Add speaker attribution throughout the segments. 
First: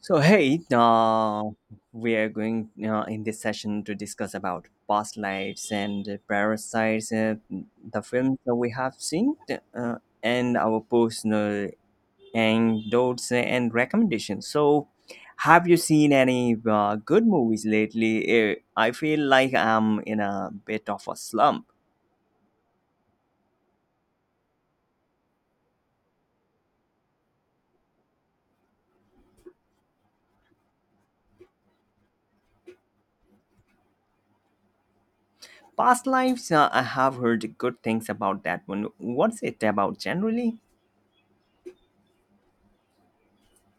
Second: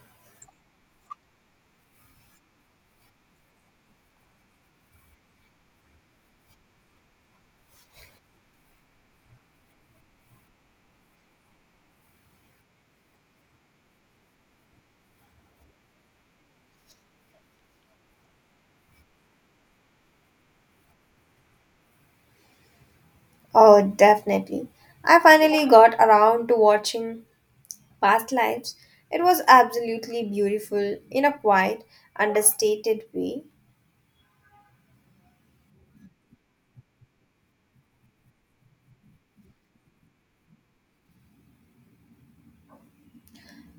Speaker 1: So hey, we are going in this session to discuss about past lives and parasites, the films that we have seen, uh, and our personal anecdotes and recommendations. So, have you seen any good movies lately? I feel like I'm in a bit of a slump.
Speaker 2: Oh, definitely. I finally got around to watching Past Lives. It was absolutely beautiful in a quiet, understated way.
Speaker 1: Past lives, I have heard good things about that one. What's it about generally?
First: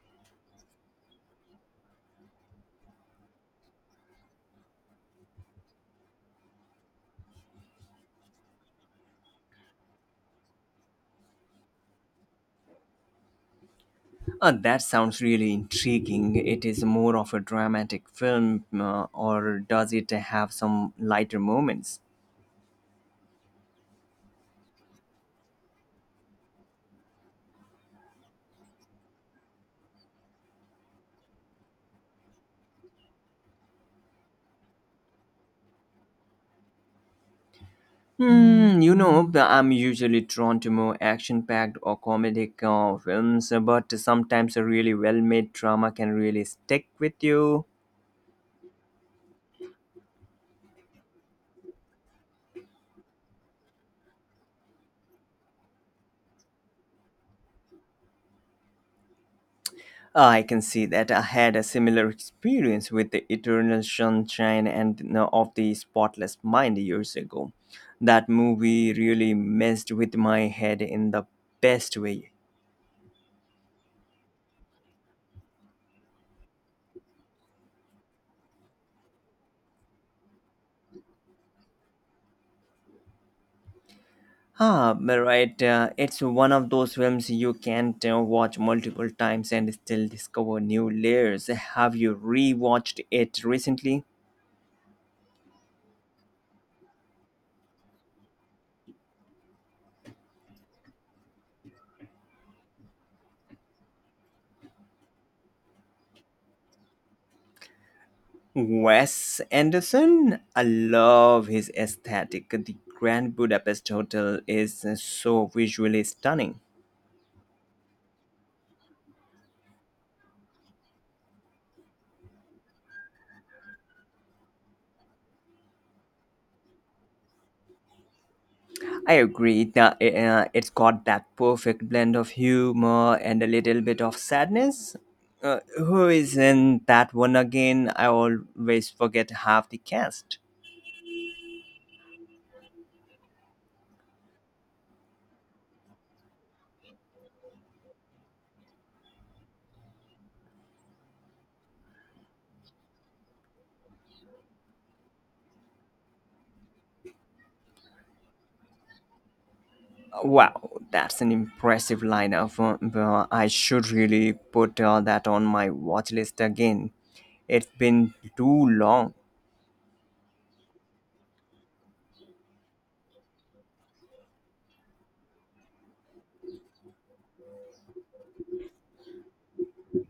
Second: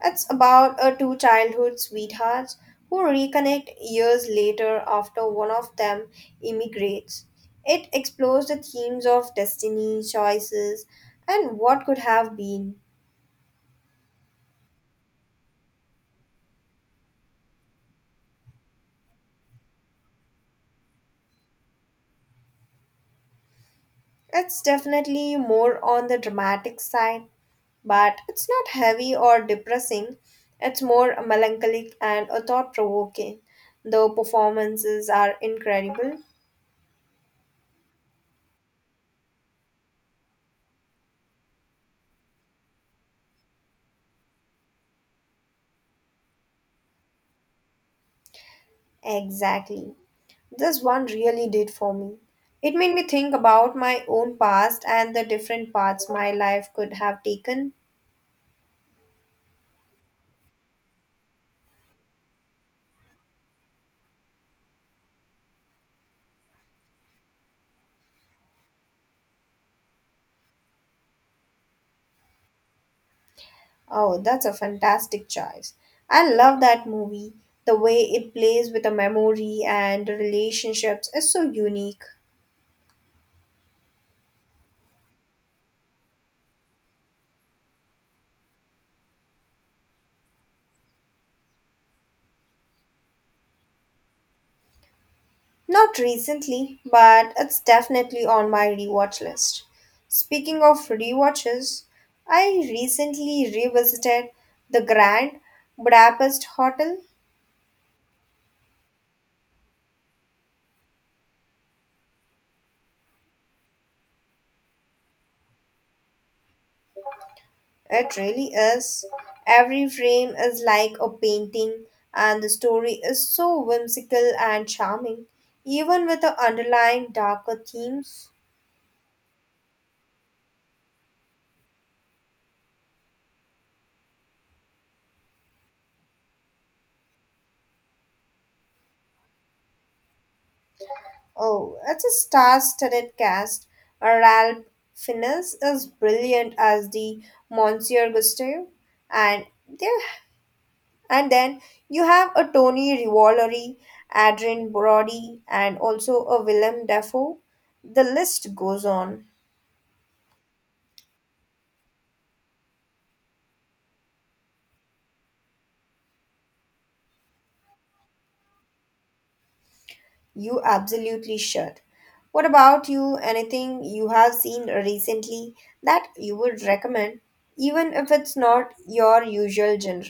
Speaker 2: It's about a two childhood sweethearts who reconnect years later after one of them immigrates. It explores the themes of destiny, choices, and what could have been.
Speaker 1: That sounds really intriguing. It is more of a dramatic film, or does it have some lighter moments?
Speaker 2: It's definitely more on the dramatic side, but it's not heavy or depressing. It's more melancholic and a thought provoking. The performances are incredible.
Speaker 1: You know, I'm usually drawn to more action packed or comedic films, but sometimes a really well made drama can really stick with you.
Speaker 2: Exactly. This one really did for me. It made me think about my own past and the different paths my life could have taken.
Speaker 1: I can see that I had a similar experience with The Eternal Sunshine of the Spotless Mind years ago. That movie really messed with my head in the best way.
Speaker 2: Oh, that's a fantastic choice. I love that movie. The way it plays with the memory and the relationships is so unique.
Speaker 1: Ah, but Right. It's one of those films you can watch multiple times and still discover new layers. Have you rewatched it recently?
Speaker 2: Not recently, but it's definitely on my rewatch list. Speaking of rewatches, I recently revisited The Grand Budapest Hotel.
Speaker 1: Wes Anderson? I love his aesthetic. The Grand Budapest Hotel is so visually stunning.
Speaker 2: It really is. Every frame is like a painting, and the story is so whimsical and charming, even with the underlying darker themes.
Speaker 1: I agree that it's got that perfect blend of humor and a little bit of sadness. Who is in that one again? I always forget half the cast.
Speaker 2: Oh, it's a star-studded cast. Ralph Fiennes is brilliant as the Monsieur Gustav, and there, and then you have a Tony Revolori, Adrien Brody, and also a Willem Dafoe. The list goes on.
Speaker 1: Wow, that's an impressive lineup. But I should really put that on my watch list again. It's been too long.
Speaker 2: You absolutely should. What about you? Anything you have seen recently that you would recommend, even if it's not your usual genre?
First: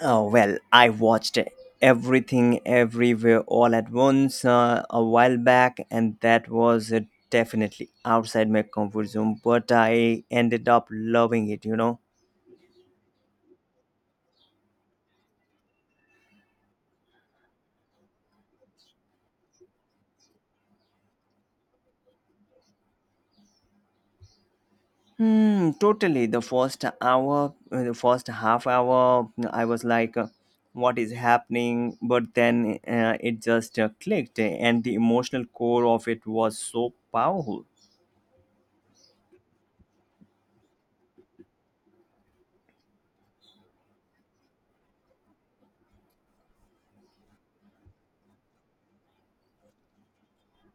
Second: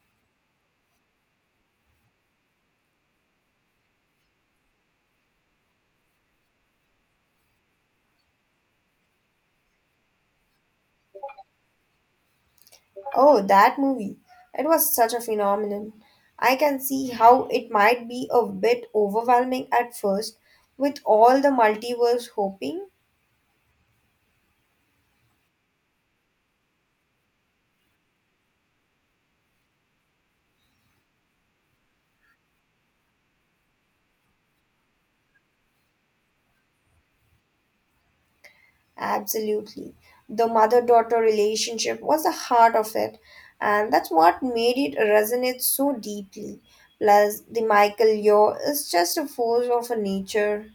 Speaker 1: Oh, well, I watched everything everywhere all at once a while back, and that was definitely outside my comfort zone, but I ended up loving it.
Speaker 2: Oh, that movie. It was such a phenomenon. I can see how it might be a bit overwhelming at first with all the multiverse hoping.
Speaker 1: Totally. The first half hour, I was like, what is happening? But then it just clicked, and the emotional core of it was so powerful.
Speaker 2: Absolutely. The mother daughter relationship was the heart of it, and that's what made it resonate so deeply. Plus, the Michael Yeo is just a force of a nature.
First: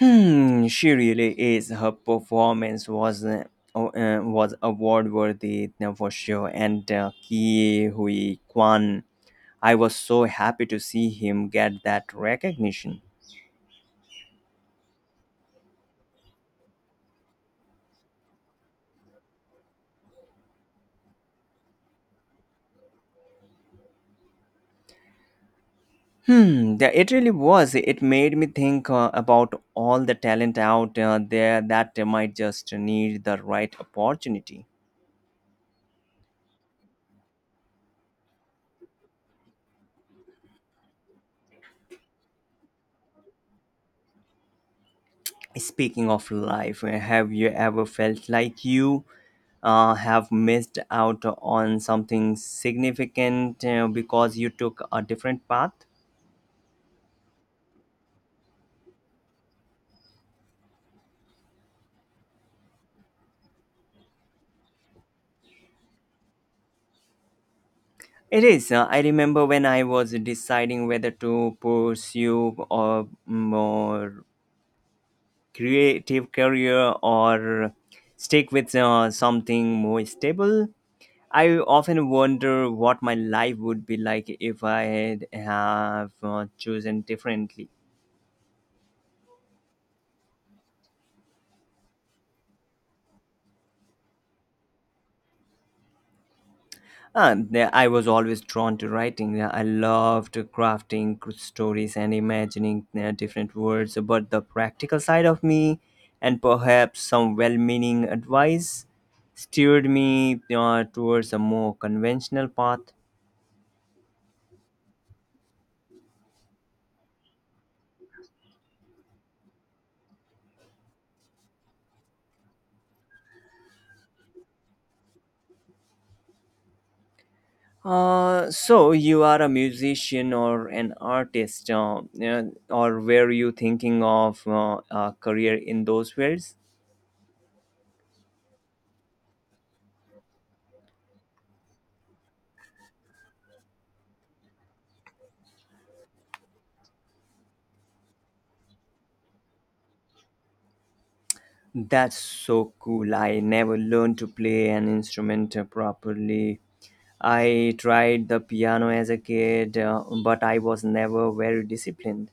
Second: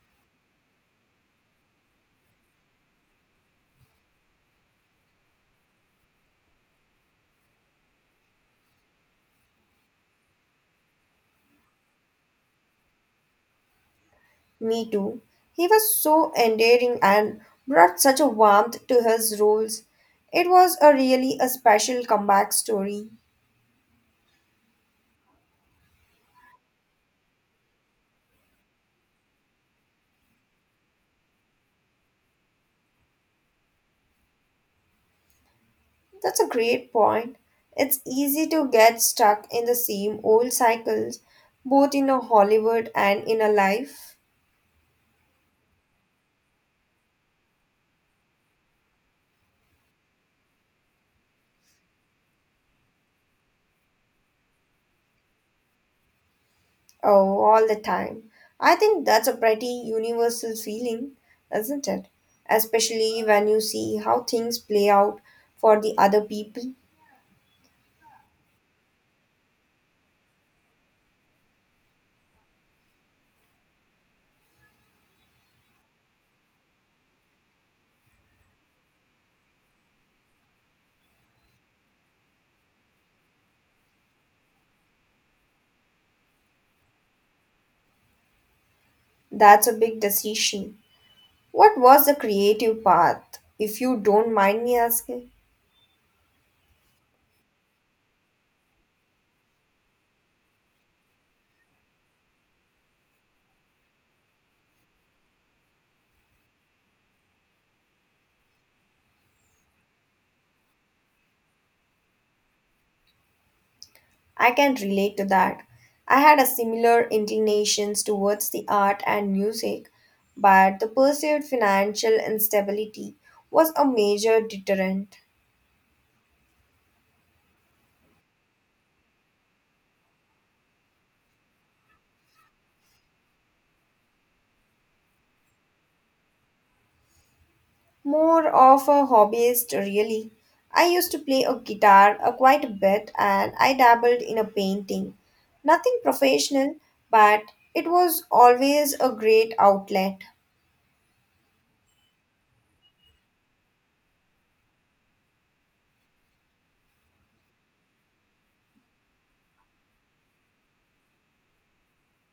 Speaker 1: She really is. Her performance was was award worthy for sure. And Ki Hui Kwan, I was so happy to see him get that recognition.
Speaker 2: Me too. He was so endearing and brought such a warmth to his roles. It was a really a special comeback story.
Speaker 1: That it really was. It made me think about all the talent out there that might just need the right opportunity.
Speaker 2: That's a great point. It's easy to get stuck in the same old cycles, both in a Hollywood and in a life,
Speaker 1: Speaking of life, have you ever felt like you have missed out on something significant because you took a different path?
Speaker 2: oh, all the time. I think that's a pretty universal feeling, isn't it? Especially when you see how things play out for the other people.
Speaker 1: It is. I remember when I was deciding whether to pursue a creative career or stick with something more stable. I often wonder what my life would be like if I had have chosen differently.
Speaker 2: That's a big decision. What was the creative path, if you don't mind me asking?
Speaker 1: I was always drawn to writing. I loved crafting stories and imagining different words, but the practical side of me and perhaps some well meaning advice steered me towards a more conventional path.
Speaker 2: I can relate to that. I had a similar inclinations towards the art and music, but the perceived financial instability was a major deterrent.
Speaker 1: So you are a musician or an artist, yeah, or were you thinking of a career in those fields?
Speaker 2: More of a hobbyist, really. I used to play a guitar quite a bit and I dabbled in a painting. Nothing professional, but it was always a great outlet.
Speaker 1: That's so cool. I never learned to play an instrument properly. I tried the piano as a kid, but I was never very disciplined.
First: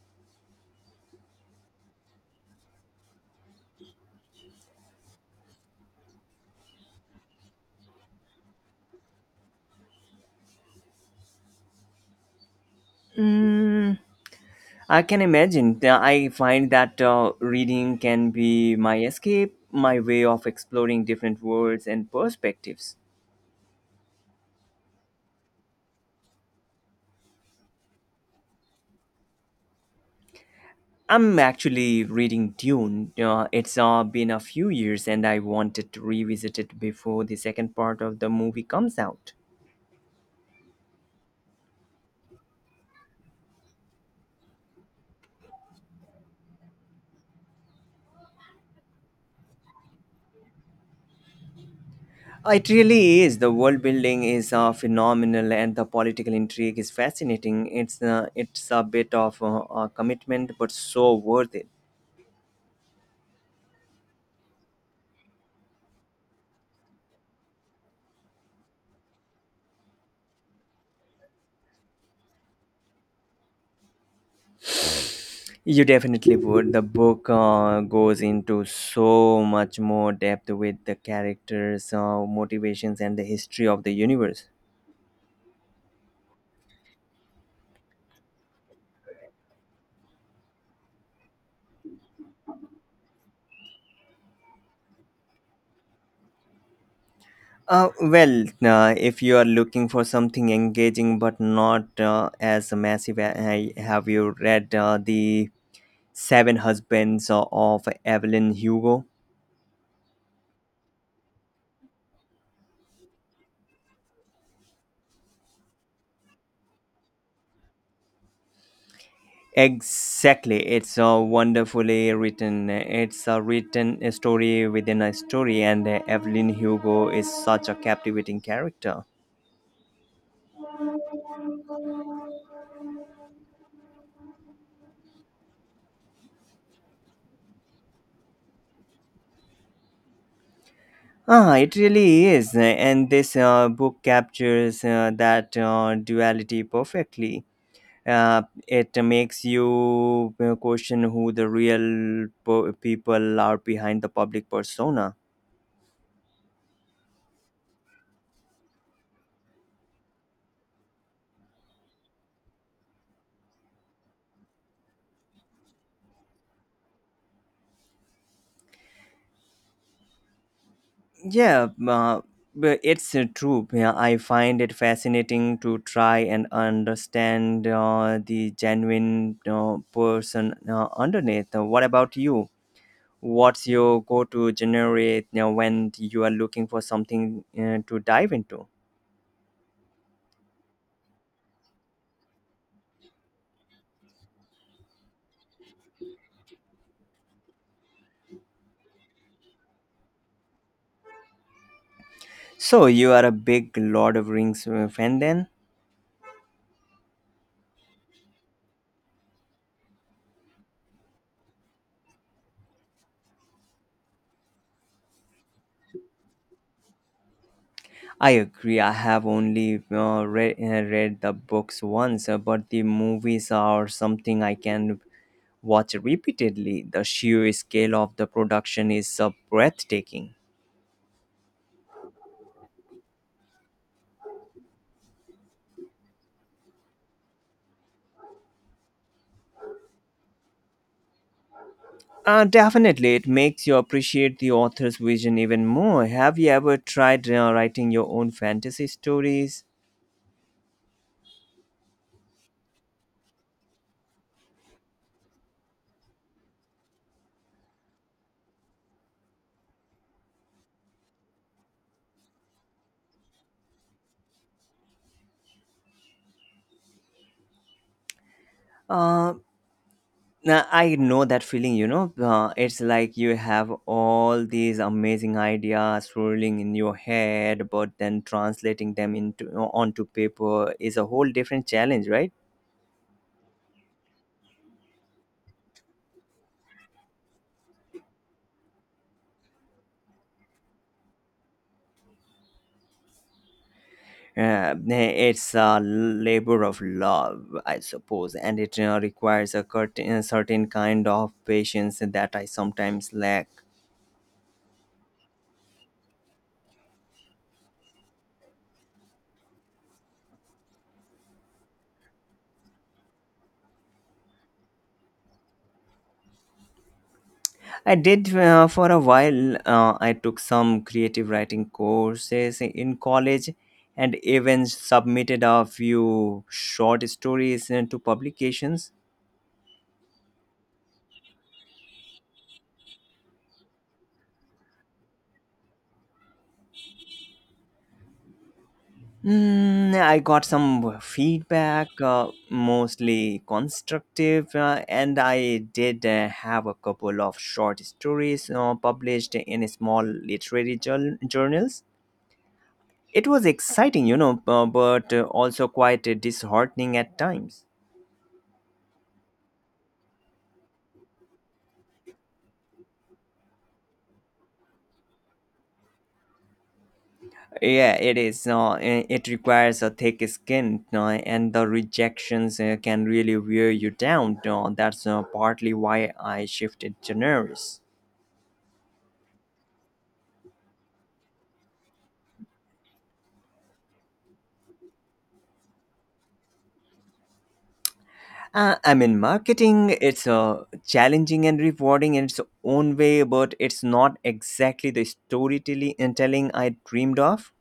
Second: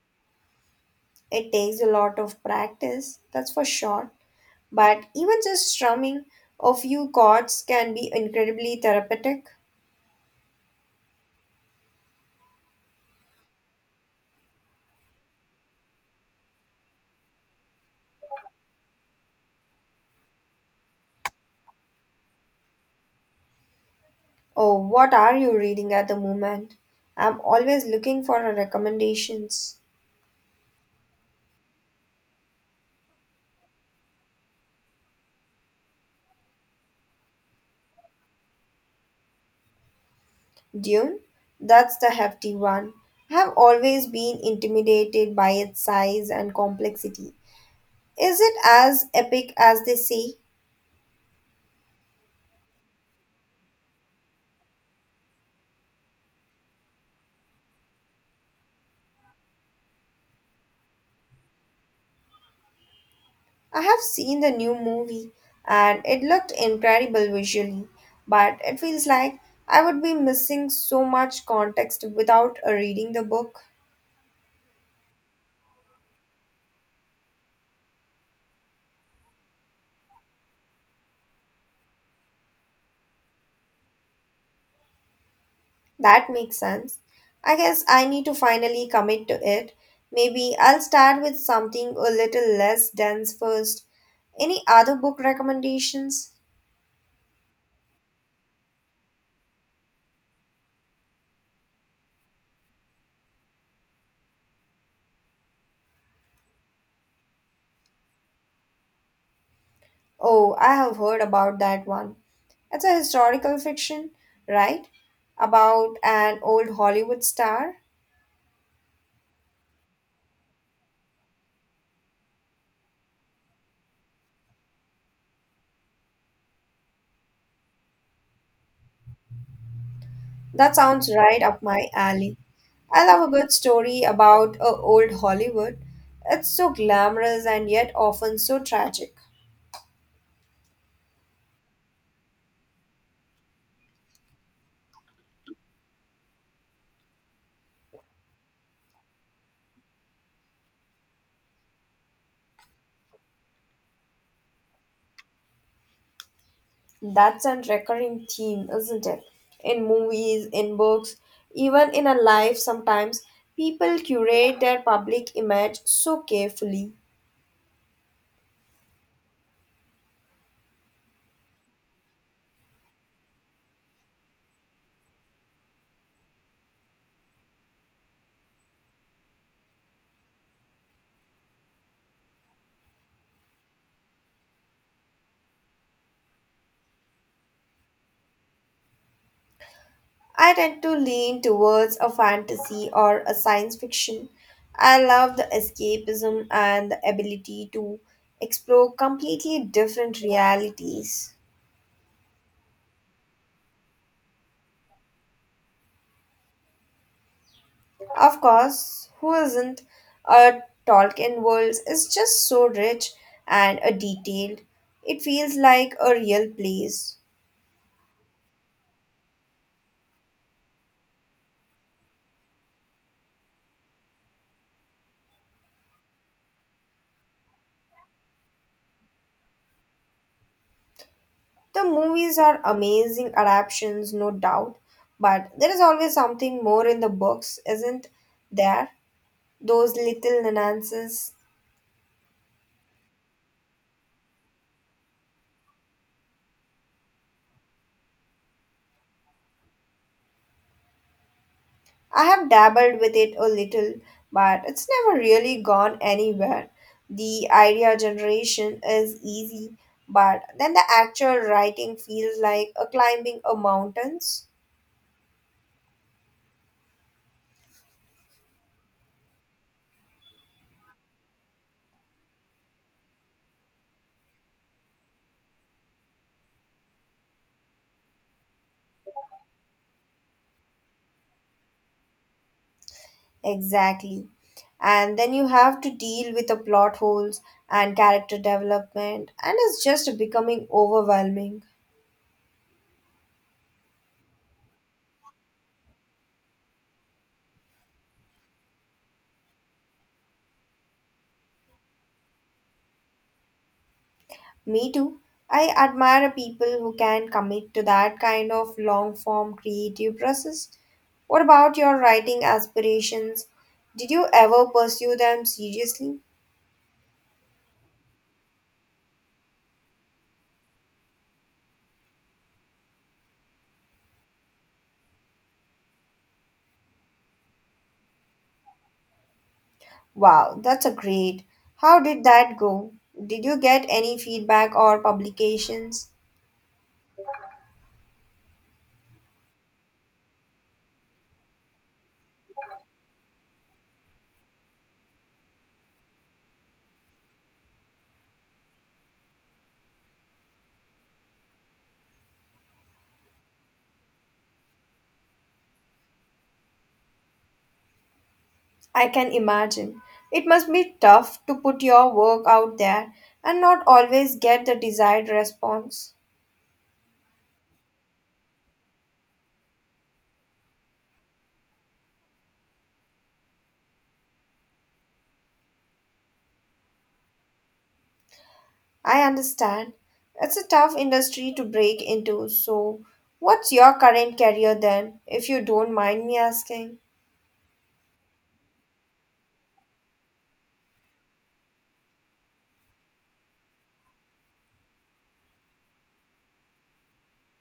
Speaker 2: It takes a lot of practice, that's for sure, but even just strumming a few chords can be incredibly therapeutic.
Speaker 1: I can imagine. I find that reading can be my escape, my way of exploring different worlds and perspectives.
Speaker 2: Oh, what are you reading at the moment? I'm always looking for recommendations.
Speaker 1: I'm actually reading Dune. It's been a few years and I wanted to revisit it before the second part of the movie comes out.
Speaker 2: Dune? That's the hefty one. I have always been intimidated by its size and complexity. Is it as epic as they say?
Speaker 1: It really is. The world building is phenomenal and the political intrigue is fascinating. It's a bit of a commitment, but so worth it.
Speaker 2: I have seen the new movie and it looked incredible visually, but it feels like I would be missing so much context without reading the book.
Speaker 1: You definitely would. The book goes into so much more depth with the characters, motivations, and the history of the universe.
Speaker 2: That makes sense. I guess I need to finally commit to it. Maybe I'll start with something a little less dense first. Any other book recommendations?
Speaker 1: Well, if you are looking for something engaging but not as massive, have you read The Seven Husbands of Evelyn Hugo?
Speaker 2: Oh, I have heard about that one. It's a historical fiction, right? About an old Hollywood star.
Speaker 1: Exactly, it's wonderfully written. It's a written story within a story, and Evelyn Hugo is such a captivating character.
Speaker 2: That sounds right up my alley. I love a good story about a old Hollywood. It's so glamorous and yet often so tragic.
Speaker 1: It really is, and this book captures that duality perfectly. It makes you question who the real people are behind the public persona.
Speaker 2: That's a recurring theme, isn't it? In movies, in books, even in our life sometimes people curate their public image so carefully.
Speaker 1: Yeah, but it's true. Yeah, I find it fascinating to try and understand the genuine person underneath. What about you? What's your go-to generate when you are looking for something to dive into?
Speaker 2: I tend to lean towards a fantasy or a science fiction. I love the escapism and the ability to explore completely different realities.
Speaker 1: So you are a big Lord of Rings fan then?
Speaker 2: Of course, who isn't? A Tolkien world is just so rich and detailed. It feels like a real place.
Speaker 1: I agree. I have only read the books once, but the movies are something I can watch repeatedly. The sheer scale of the production is breathtaking.
Speaker 2: The movies are amazing adaptations, no doubt, but there is always something more in the books, isn't there? Those little nuances
Speaker 1: Definitely, it makes you appreciate the author's vision even more. Have you ever tried writing your own fantasy stories?
Speaker 2: I have dabbled with it a little, but it's never really gone anywhere. The idea generation is easy, but then the actual writing feels like a climbing a mountains.
Speaker 1: Uh, Now, I know that feeling, it's like you have all these amazing ideas swirling in your head, but then translating them into onto paper is a whole different challenge, right?
Speaker 2: Exactly. And then you have to deal with the plot holes and character development, and it's just becoming overwhelming.
Speaker 1: It's a labor of love, I suppose, and it requires a a certain kind of patience that I sometimes lack.
Speaker 2: Me too. I admire people who can commit to that kind of long form creative process. What about your writing aspirations? Did you ever pursue them seriously?
Speaker 1: I did for a while. I took some creative writing courses in college and even submitted a few short stories into publications.
Speaker 2: Wow, that's a great. How did that go? Did you get any feedback or publications?
Speaker 1: I got some feedback, mostly constructive, and I did have a couple of short stories published in small journals. It was exciting, but also quite disheartening at times.
Speaker 2: I can imagine. It must be tough to put your work out there and not always get the desired response.
Speaker 1: Yeah, it is. No, it requires a thick skin, no, and the rejections can really wear you down. No, that's partly why I shifted genres.
Speaker 2: I understand. It's a tough industry to break into. So, what's your current career then, if you don't mind me asking?
Speaker 1: I mean, marketing it's challenging and rewarding in its own way, but it's not exactly the telling I dreamed of.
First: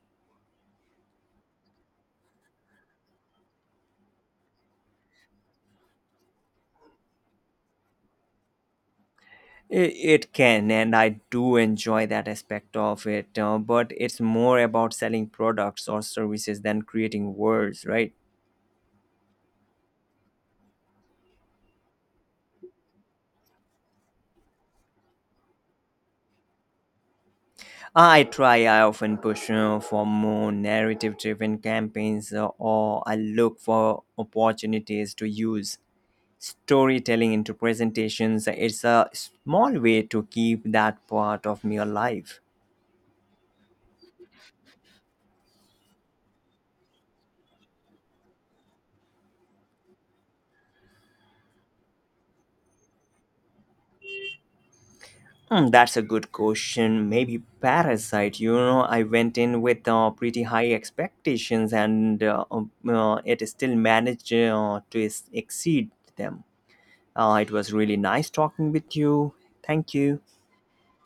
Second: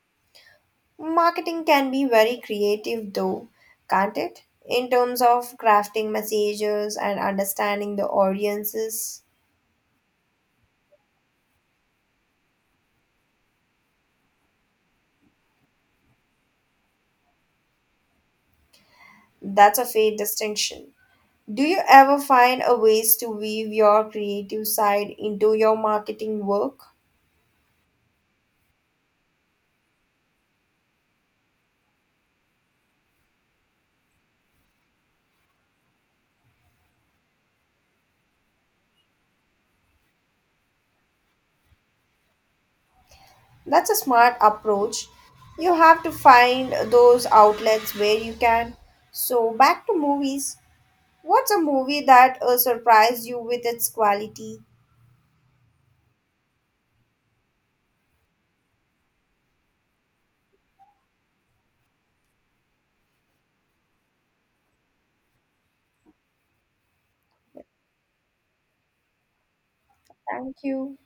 Speaker 2: Marketing can be very creative, though, can't it? In terms of crafting messages and understanding the audiences,
Speaker 1: I- It can, and I do enjoy that aspect of it, but it's more about selling products or services than creating words, right?
Speaker 2: that's a fair distinction. Do you ever find a ways to weave your creative side into your marketing work?
Speaker 1: I try. I often push for more narrative driven campaigns, or I look for opportunities to use storytelling into presentations. It's a small way to keep that part of me alive.
Speaker 2: That's a smart approach. You have to find those outlets where you can. So, back to movies. What's a movie that surprised you with its quality?
Speaker 1: That's a good question. Maybe Parasite. You know, I went in with pretty high expectations and it still managed exceed them. It was really nice talking with you. Thank you.
Speaker 2: Thank you.